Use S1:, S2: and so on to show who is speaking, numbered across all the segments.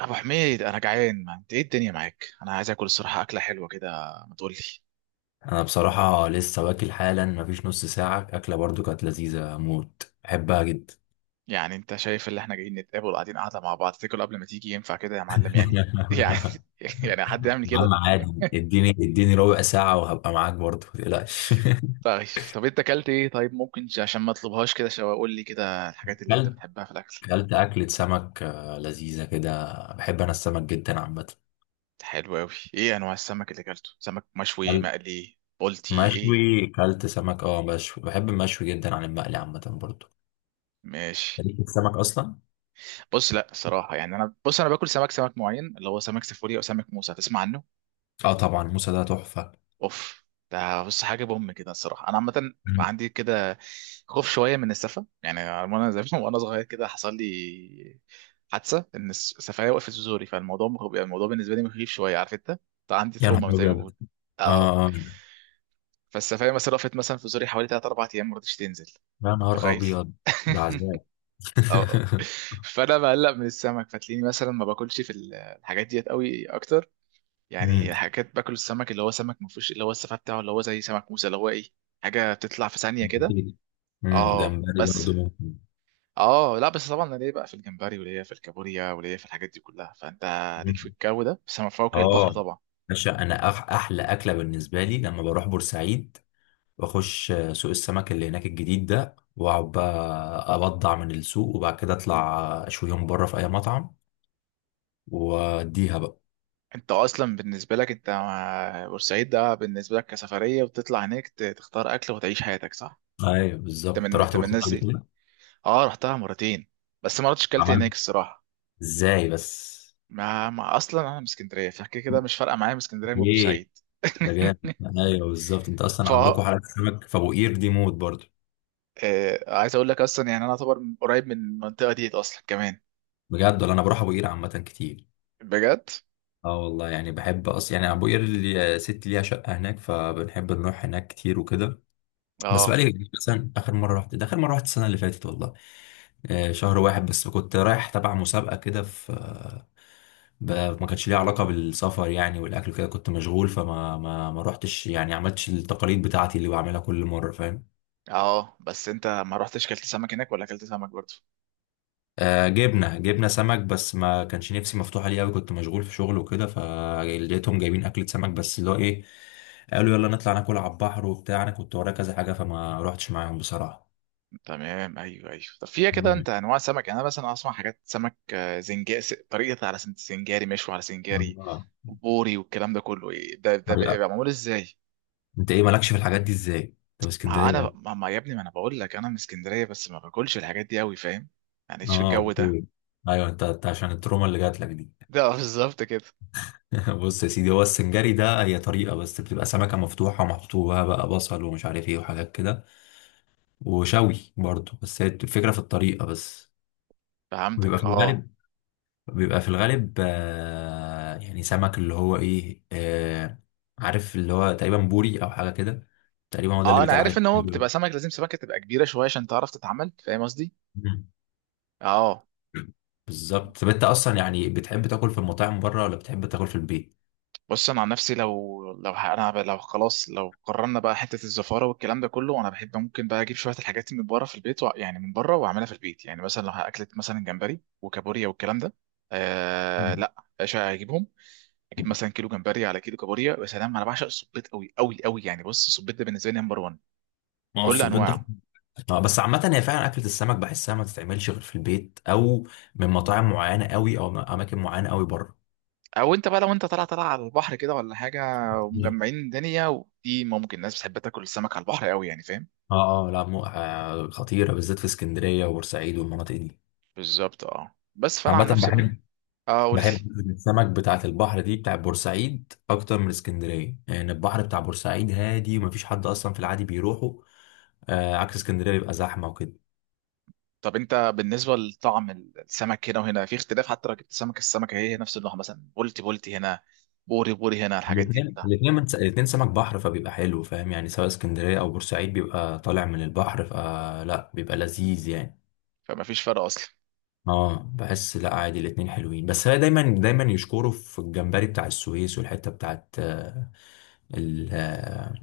S1: ابو حميد، انا جعان. ما انت ايه الدنيا معاك؟ انا عايز اكل الصراحه، اكله حلوه كده. ما تقول لي؟
S2: انا بصراحة لسه واكل حالا مفيش نص ساعة، اكلة برضو كانت لذيذة موت، بحبها جدا.
S1: يعني انت شايف اللي احنا جايين نتقابل قاعدين قاعده مع بعض، تاكل قبل ما تيجي؟ ينفع كده يا معلم؟ يعني
S2: يا
S1: يعني يعني حد يعمل
S2: عم
S1: كده؟
S2: عادي. اديني ربع ساعة وهبقى معاك برضو، متقلقش.
S1: طيب. طب انت اكلت ايه؟ طيب ممكن عشان ما اطلبهاش، كده شو اقول لي كده الحاجات اللي انت
S2: كلت
S1: بتحبها في الاكل؟
S2: كلت أكلة سمك، لذيذة كده. بحب أنا السمك جدا عامة.
S1: حلو قوي. ايه انواع السمك اللي اكلته؟ سمك مشوي،
S2: كلت
S1: مقلي، بولتي، ايه؟
S2: مشوي، كلت سمك مشوي. بحب المشوي جدا عن المقلي عامة برضو.
S1: ماشي.
S2: ليك في السمك أصلا؟
S1: بص، لا الصراحه يعني، انا بص انا باكل سمك معين، اللي هو سمك سيفوري او سمك موسى. تسمع عنه؟
S2: اه طبعا، موسى ده تحفة.
S1: اوف. ده بص حاجه بوم كده الصراحه، انا عامه
S2: مم.
S1: عندي كده خوف شويه من السفه يعني. وانا زي وانا صغير كده حصل لي حادثه ان السفايه وقفت في زوري، فالموضوع يعني الموضوع بالنسبه لي مخيف شويه، عارف انت؟ ده عندي
S2: يا نهار
S1: تروما زي ما
S2: أبيض.
S1: بقول. اه.
S2: اه آه.
S1: فالسفايه مثلا وقفت مثلا في زوري حوالي 3 4 ايام، ما رضتش تنزل.
S2: يا
S1: انت
S2: نهار
S1: متخيل؟
S2: أبيض، ده عذاب.
S1: اه. فانا بقلق من السمك، فتلاقيني مثلا ما باكلش في الحاجات ديت قوي اكتر. يعني حاجات باكل السمك اللي هو سمك ما فيهوش اللي هو السفاح بتاعه، اللي هو زي سمك موسى، اللي هو ايه، حاجه بتطلع في ثانيه كده.
S2: أكيد.
S1: اه
S2: جمبري
S1: بس.
S2: برضه ممكن.
S1: اه لا بس طبعا انا ليا بقى في الجمبري، وليا في الكابوريا، وليا في الحاجات دي كلها. فانت ليك في
S2: مم.
S1: الجو ده، بس ما فوق
S2: اه.
S1: البحر طبعا.
S2: باشا، انا احلى اكله بالنسبه لي لما بروح بورسعيد، واخش سوق السمك اللي هناك الجديد ده، واقعد بقى ابضع من السوق، وبعد كده اطلع اشويهم بره في اي مطعم، واديها بقى.
S1: انت اصلا بالنسبه لك، انت مع بورسعيد ده بالنسبه لك كسفريه، وتطلع هناك تختار اكل وتعيش حياتك، صح؟
S2: ايوه بالظبط،
S1: انت
S2: أنت
S1: من
S2: رحت
S1: انت من
S2: بورسعيد
S1: الناس
S2: قبل
S1: دي؟
S2: كده؟
S1: اه، رحتها مرتين، بس ما رحتش كلت هناك
S2: عملت
S1: الصراحه.
S2: ازاي بس؟
S1: ما اصلا انا من اسكندريه، فكده كده مش فارقه معايا من اسكندريه
S2: ايه
S1: وبورسعيد.
S2: ده جامد. ايوه بالظبط، انت
S1: ف
S2: اصلا عندكم حلقه سمك في ابو قير دي موت برضه.
S1: آه، عايز اقول لك اصلا، يعني انا اعتبر قريب من المنطقه دي اصلا كمان.
S2: بجد؟ ولا انا بروح ابو قير عامه كتير.
S1: بجد.
S2: اه والله، بحب اصلا، ابو قير اللي ست ليها شقه هناك، فبنحب نروح هناك كتير وكده. بس
S1: اه،
S2: بقالي كتير، مثلا اخر مره رحت ده، اخر مره رحت السنه اللي فاتت والله. شهر واحد بس، كنت رايح تبع مسابقه كده في، ما كانش ليها علاقه بالسفر يعني والاكل كده، كنت مشغول، فما ما ما رحتش يعني، عملتش التقاليد بتاعتي اللي بعملها كل مره، فاهم.
S1: اه، بس انت ما رحتش كلت سمك هناك ولا كلت سمك برضه؟
S2: جبنا سمك، بس ما كانش نفسي مفتوحة ليه قوي، كنت مشغول في شغل وكده، فلقيتهم جايبين أكلة سمك، بس اللي هو إيه، قالوا يلا نطلع ناكل على البحر وبتاع، أنا كنت ورايا كذا حاجة، فما روحتش معاهم بصراحة.
S1: تمام. ايوه، ايوه. طب فيها كده
S2: مم.
S1: انت انواع سمك؟ يعني انا مثلا اسمع حاجات سمك زنجاري، طريقه على سنجاري، مشوي على سنجاري
S2: آه،
S1: وبوري والكلام ده كله. إيه ده
S2: طريقة.
S1: بيبقى معمول ازاي؟
S2: أنت إيه مالكش في الحاجات دي إزاي؟ أنت في
S1: ما
S2: اسكندرية يا
S1: انا
S2: ابني.
S1: ما ما يا ابني، ما انا بقول لك انا من اسكندريه، بس ما باكلش الحاجات دي قوي، فاهم؟ يعني ايش في الجو ده.
S2: أوكي. أيوه، أنت عشان التروما اللي جات لك دي.
S1: ده بالظبط كده.
S2: بص يا سيدي، هو السنجاري ده هي طريقة بس، بتبقى سمكة مفتوحة ومحطوها بقى بصل ومش عارف إيه وحاجات كده، وشوي برضه، بس هي الفكرة في الطريقة بس. بيبقى
S1: فهمتك.
S2: في
S1: اه،
S2: الغالب بيبقى في الغالب سمك اللي هو ايه، عارف اللي هو تقريبا بوري او حاجه كده. تقريبا هو ده اللي
S1: اه، انا
S2: بيتقال عليه.
S1: عارف ان هو
S2: تقريباً.
S1: بتبقى سمك، لازم سمكه تبقى كبيره شويه عشان تعرف تتعمل، فاهم قصدي؟
S2: مم.
S1: اه.
S2: بالظبط. طب انت اصلا
S1: اوكي.
S2: يعني بتحب تاكل في المطاعم بره ولا بتحب تاكل في البيت؟
S1: بص انا عن نفسي لو لو ه- انا ب- لو خلاص، لو قررنا بقى حته الزفاره والكلام ده كله، انا بحب ممكن بقى اجيب شويه الحاجات من بره في البيت يعني من بره، واعملها في البيت. يعني مثلا لو هاكلت مثلا جمبري وكابوريا والكلام ده.
S2: مم.
S1: لا. ايش هجيبهم؟ اجيب مثلا كيلو جمبري على كيلو كابوريا. يا سلام، انا بعشق السبيط قوي قوي قوي، يعني بص السبيط ده بالنسبه لي نمبر 1،
S2: ما هو
S1: بكل
S2: السبيط ده.
S1: انواعه.
S2: اه بس عامة، هي فعلا أكلة السمك بحسها ما تتعملش غير في البيت أو من مطاعم معينة قوي أو من أماكن معينة قوي بره.
S1: او انت بقى لو انت طالع على البحر كده ولا حاجه، ومجمعين الدنيا، ودي ممكن الناس بتحب تاكل السمك على البحر قوي، يعني فاهم.
S2: اه لا مو، خطيرة، بالذات في اسكندرية وبورسعيد والمناطق دي.
S1: بالظبط. اه بس فانا
S2: عامة
S1: عن نفسي بقى،
S2: بحب.
S1: اه قول لي.
S2: بحب السمك بتاعت البحر دي بتاع بورسعيد اكتر من اسكندريه، يعني البحر بتاع بورسعيد هادي ومفيش حد اصلا في العادي بيروحه. عكس اسكندريه بيبقى زحمه وكده.
S1: طب انت بالنسبه لطعم السمك هنا وهنا في اختلاف؟ حتى لو جبت سمك، السمكه هي هي نفس النوع، مثلا بولتي بولتي هنا، بوري بوري هنا، الحاجات دي كلها،
S2: الاثنين سمك بحر، فبيبقى حلو، فاهم يعني، سواء اسكندريه او بورسعيد بيبقى طالع من البحر، فلا بيبقى لذيذ يعني.
S1: فما فيش فرق اصلا؟
S2: اه بحس لا عادي، الاثنين حلوين، بس هي دايما دايما يشكروا في الجمبري بتاع السويس والحته بتاعت، ال- آه،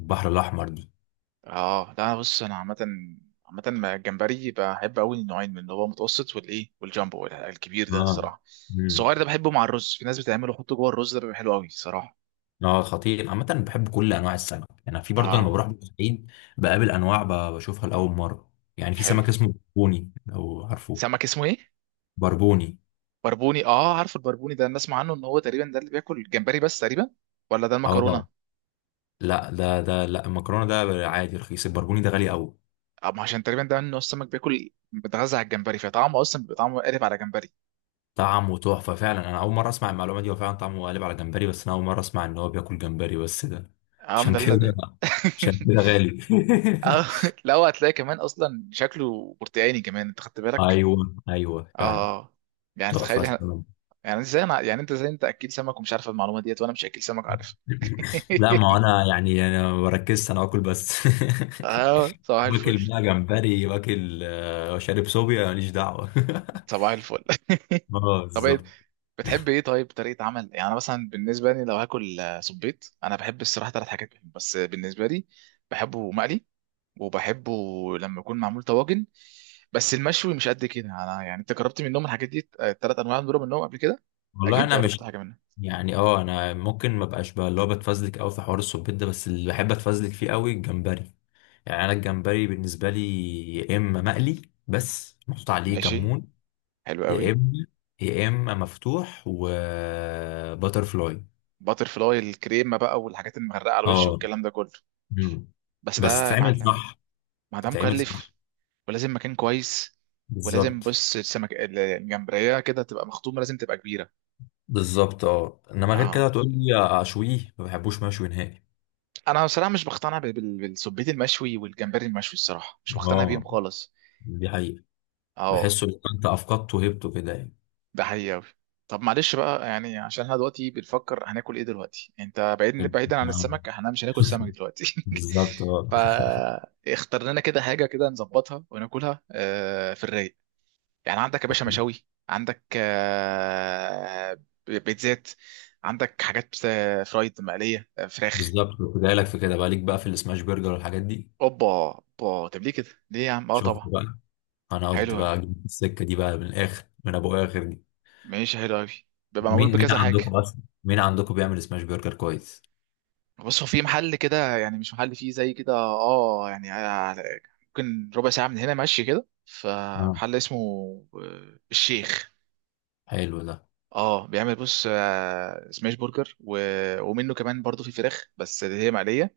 S2: البحر الاحمر دي.
S1: اه لا بص، انا عامه مع الجمبري بحب قوي النوعين منه، اللي هو متوسط والايه، والجامبو الكبير ده
S2: اه.
S1: الصراحه.
S2: مم.
S1: الصغير ده بحبه مع الرز، في ناس بتعمله يحطه جوه الرز، ده بيبقى حلو قوي صراحه.
S2: اه خطير. عامة بحب كل أنواع السمك يعني، في برضه لما
S1: اه
S2: بروح بورسعيد بقابل أنواع، بشوفها لأول مرة. يعني في
S1: حلو.
S2: سمك اسمه بربوني، لو عارفه.
S1: سمك اسمه ايه؟
S2: بربوني.
S1: بربوني. اه، عارف البربوني ده، انا اسمع عنه ان هو تقريبا ده اللي بياكل الجمبري بس تقريبا، ولا ده المكرونه؟
S2: اه لا ده لا المكرونة ده عادي رخيص، البربوني ده غالي أوي.
S1: اه، ما عشان تقريبا ده انه السمك بياكل، بيتغذى على الجمبري، فطعمه اصلا بيبقى طعمه قالب على جمبري.
S2: طعمه تحفة فعلا، أنا أول مرة أسمع المعلومة دي. هو فعلا طعمه قالب على جمبري، بس أنا أول مرة أسمع إن هو بياكل جمبري بس ده.
S1: اه ما
S2: عشان
S1: ده اللي
S2: كده
S1: ده.
S2: عشان كده غالي.
S1: اه لا، هو هتلاقي كمان اصلا شكله برتقاني كمان، انت خدت بالك.
S2: أيوه أيوه
S1: اه.
S2: فعلا.
S1: آه. يعني تخيل
S2: تحفة.
S1: احنا. يعني ازاي انا يعني انت ازاي انت اكيل سمك ومش عارف المعلومه ديت، وانا مش اكيل سمك، عارف؟
S2: لا ما هو انا يعني، انا ما بركزش انا باكل بس.
S1: اه صباح الفل.
S2: باكل بقى جمبري، واكل، شارب صوبيا، ماليش دعوه.
S1: صباح الفل.
S2: اه
S1: طب إيه
S2: بالظبط.
S1: بتحب ايه؟ طيب طريقه عمل. يعني انا مثلا بالنسبه لي لو هاكل صبيط، انا بحب الصراحه ثلاث حاجات بحب. بس بالنسبه لي، بحبه مقلي، وبحبه لما يكون معمول طواجن، بس المشوي مش قد كده. انا يعني انت جربت منهم الحاجات دي الثلاث انواع دول منهم قبل كده؟
S2: والله
S1: اكيد
S2: انا
S1: جربت
S2: مش
S1: حاجه منهم.
S2: انا ممكن ما بقاش بقى اللي هو بتفزلك قوي في حوار الصبيط ده، بس اللي بحب اتفزلك فيه قوي الجمبري. يعني انا الجمبري بالنسبه لي، يا اما مقلي بس محطوط عليه
S1: ماشي،
S2: كمون،
S1: حلو
S2: يا
S1: قوي.
S2: اما يا اما مفتوح وباتر فلاي.
S1: باتر فلاي الكريمه بقى والحاجات المغرقه على الوش
S2: اه
S1: والكلام ده كله.
S2: مم.
S1: بس ده
S2: بس
S1: يا
S2: تتعمل
S1: معلم،
S2: صح.
S1: ما ده
S2: تتعمل
S1: مكلف،
S2: صح.
S1: ولازم مكان كويس، ولازم
S2: بالظبط.
S1: بص السمك الجمبريه كده تبقى مخطومه، لازم تبقى كبيره.
S2: بالظبط. اه انما غير كده
S1: اه،
S2: هتقول لي، اشويه ما بحبوش مشوي نهائي.
S1: انا بصراحه مش بقتنع بالسبيت المشوي والجمبري المشوي، الصراحه مش بقتنع بيهم
S2: اه
S1: خالص.
S2: دي حقيقة.
S1: اه.
S2: بحسه لو انت افقدته وهبته كده يعني.
S1: ده حقيقي أوي. طب معلش بقى. يعني عشان احنا دلوقتي بنفكر هناكل ايه دلوقتي، انت بعيدا عن
S2: آه،
S1: السمك، احنا مش هناكل سمك دلوقتي.
S2: بالظبط. اه
S1: فاختار لنا كده حاجه كده نظبطها وناكلها في الرايق. يعني عندك يا باشا مشاوي، عندك بيتزات، عندك حاجات فرايد مقليه، فراخ.
S2: بالظبط، كنت جاي لك في كده بقى، ليك بقى في السماش برجر والحاجات دي.
S1: اوبا، اوبا. طب ليه كده؟ ليه يا عم؟ اه
S2: شوف
S1: طبعا.
S2: بقى، انا قلت
S1: حلو أوي.
S2: بقى أجيب السكة دي بقى من الاخر، من ابو اخر دي.
S1: ماشي حلو قوي. بيبقى معمول
S2: مين
S1: بكذا حاجه.
S2: عندكم اصلا، مين عندكم بيعمل سماش برجر كويس؟
S1: بص هو في محل كده، يعني مش محل فيه زي كده، اه يعني ممكن ربع ساعه من هنا ماشي كده،
S2: اه
S1: فمحل اسمه الشيخ.
S2: حلو ده.
S1: اه بيعمل بص سماش برجر و... ومنه كمان برضو في فراخ بس اللي هي مقليه،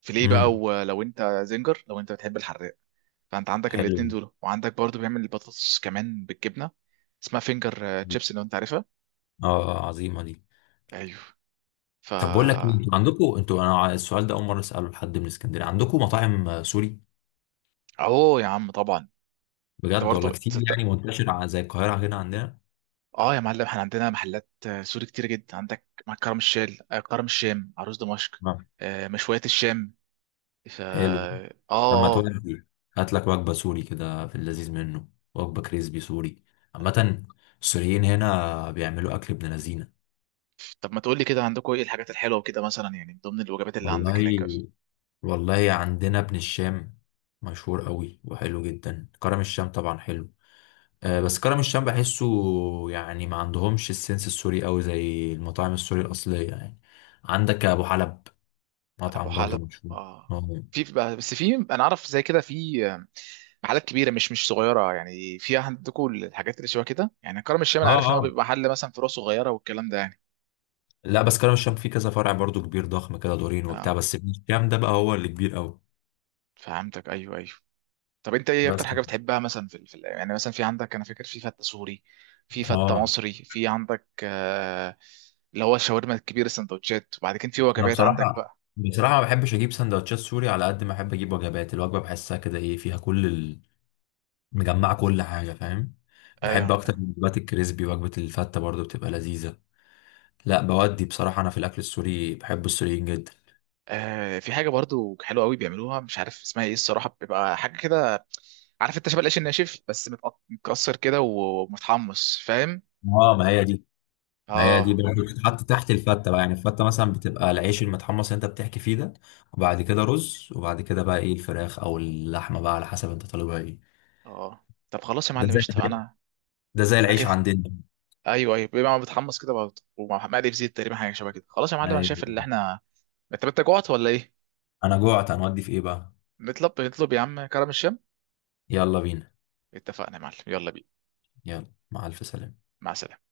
S1: فيليه بقى.
S2: امم
S1: ولو انت زنجر، لو انت بتحب الحراق، فانت عندك الاتنين
S2: حلو.
S1: دول، وعندك برضو بيعمل البطاطس كمان بالجبنه، اسمها فينجر تشيبس، لو انت عارفها.
S2: عظيمة دي.
S1: ايوه. ف
S2: طب بقول لك ايه، انتوا عندكم، انتوا انا السؤال ده اول مره اساله لحد من اسكندريه، عندكم مطاعم، سوري؟
S1: اهو يا عم طبعا. انت
S2: بجد؟ ولا
S1: برضه.
S2: كتير يعني منتشره، زي القاهره هنا عندنا.
S1: اه يا معلم احنا عندنا محلات سوري كتير جدا، عندك مع كرم الشام، عروس دمشق،
S2: نعم.
S1: مشويات الشام.
S2: حلو.
S1: اه،
S2: لما
S1: اه. آه.
S2: تودي، هات لك وجبه سوري كده في اللذيذ منه، وجبه كريسبي سوري. عامه السوريين هنا بيعملوا اكل ابن لذينه.
S1: طب ما تقول لي كده عندكم ايه الحاجات الحلوه وكده، مثلا يعني من ضمن الوجبات اللي عندك هناك بس؟
S2: والله، والله عندنا ابن الشام مشهور قوي وحلو جدا. كرم الشام طبعا حلو، بس كرم الشام بحسه يعني ما عندهمش السنس السوري قوي زي المطاعم السوري الأصلية يعني. عندك أبو حلب،
S1: ابو
S2: مطعم برضو
S1: حلب.
S2: مشهور.
S1: اه،
S2: اه
S1: في بس في انا اعرف زي كده، في محلات كبيره، مش صغيره يعني. في عندكم الحاجات اللي شبه كده؟ يعني كرم الشام انا عارف ان هو
S2: اه
S1: بيبقى محل مثلا فروع صغيره والكلام ده يعني.
S2: لا بس كرم الشام فيه كذا فرع برضو كبير ضخم كده دورين وبتاع،
S1: اه
S2: بس ابن الشام ده بقى هو اللي كبير قوي.
S1: فهمتك. ايوه، ايوه. طب انت ايه
S2: بس
S1: اكتر حاجه بتحبها مثلا في يعني، مثلا في عندك انا فاكر في فته سوري، في فته
S2: اه.
S1: مصري، في عندك اللي هو الشاورما الكبير، السندوتشات، وبعد كده في
S2: انا
S1: وجبات عندك
S2: بصراحة
S1: بقى.
S2: بصراحة ما بحبش اجيب سندوتشات سوري على قد ما احب اجيب وجبات. الوجبة بحسها كده ايه، فيها كل ال... مجمعة كل حاجة، فاهم. بحب اكتر
S1: ده.
S2: من وجبات الكريسبي. وجبة الفتة برضو بتبقى لذيذة. لا بودي، بصراحة أنا في الأكل السوري بحب السوريين جدا.
S1: في حاجه برضو حلوه قوي بيعملوها، مش عارف اسمها ايه الصراحه، بيبقى حاجه كده، عارف انت، شبه العيش الناشف بس متكسر كده ومتحمص، فاهم؟
S2: اه ما هي دي. ما هي دي
S1: اه.
S2: برضه بتتحط تحت الفتة بقى، يعني الفتة مثلا بتبقى العيش المتحمص اللي أنت بتحكي فيه ده، وبعد كده رز، وبعد كده بقى إيه الفراخ أو اللحمة بقى على حسب أنت طالبها إيه.
S1: اه. طب خلاص يا
S2: ده
S1: معلم
S2: زي
S1: قشطه. انا
S2: ده زي
S1: انا
S2: العيش
S1: كده.
S2: عندنا.
S1: ايوه، ايوه، بيبقى متحمص كده بقى، ومع مقلي في زيت، تقريبا حاجه شبه كده. خلاص يا معلم، انا شايف اللي
S2: أيوة.
S1: احنا. انت جوعت ولا ايه؟
S2: أنا جوعت، هنودي في إيه بقى؟
S1: نطلب يا عم كرم الشام.
S2: يلا بينا.
S1: اتفقنا يا معلم، يلا بينا.
S2: يلا مع ألف سلامة.
S1: مع السلامه.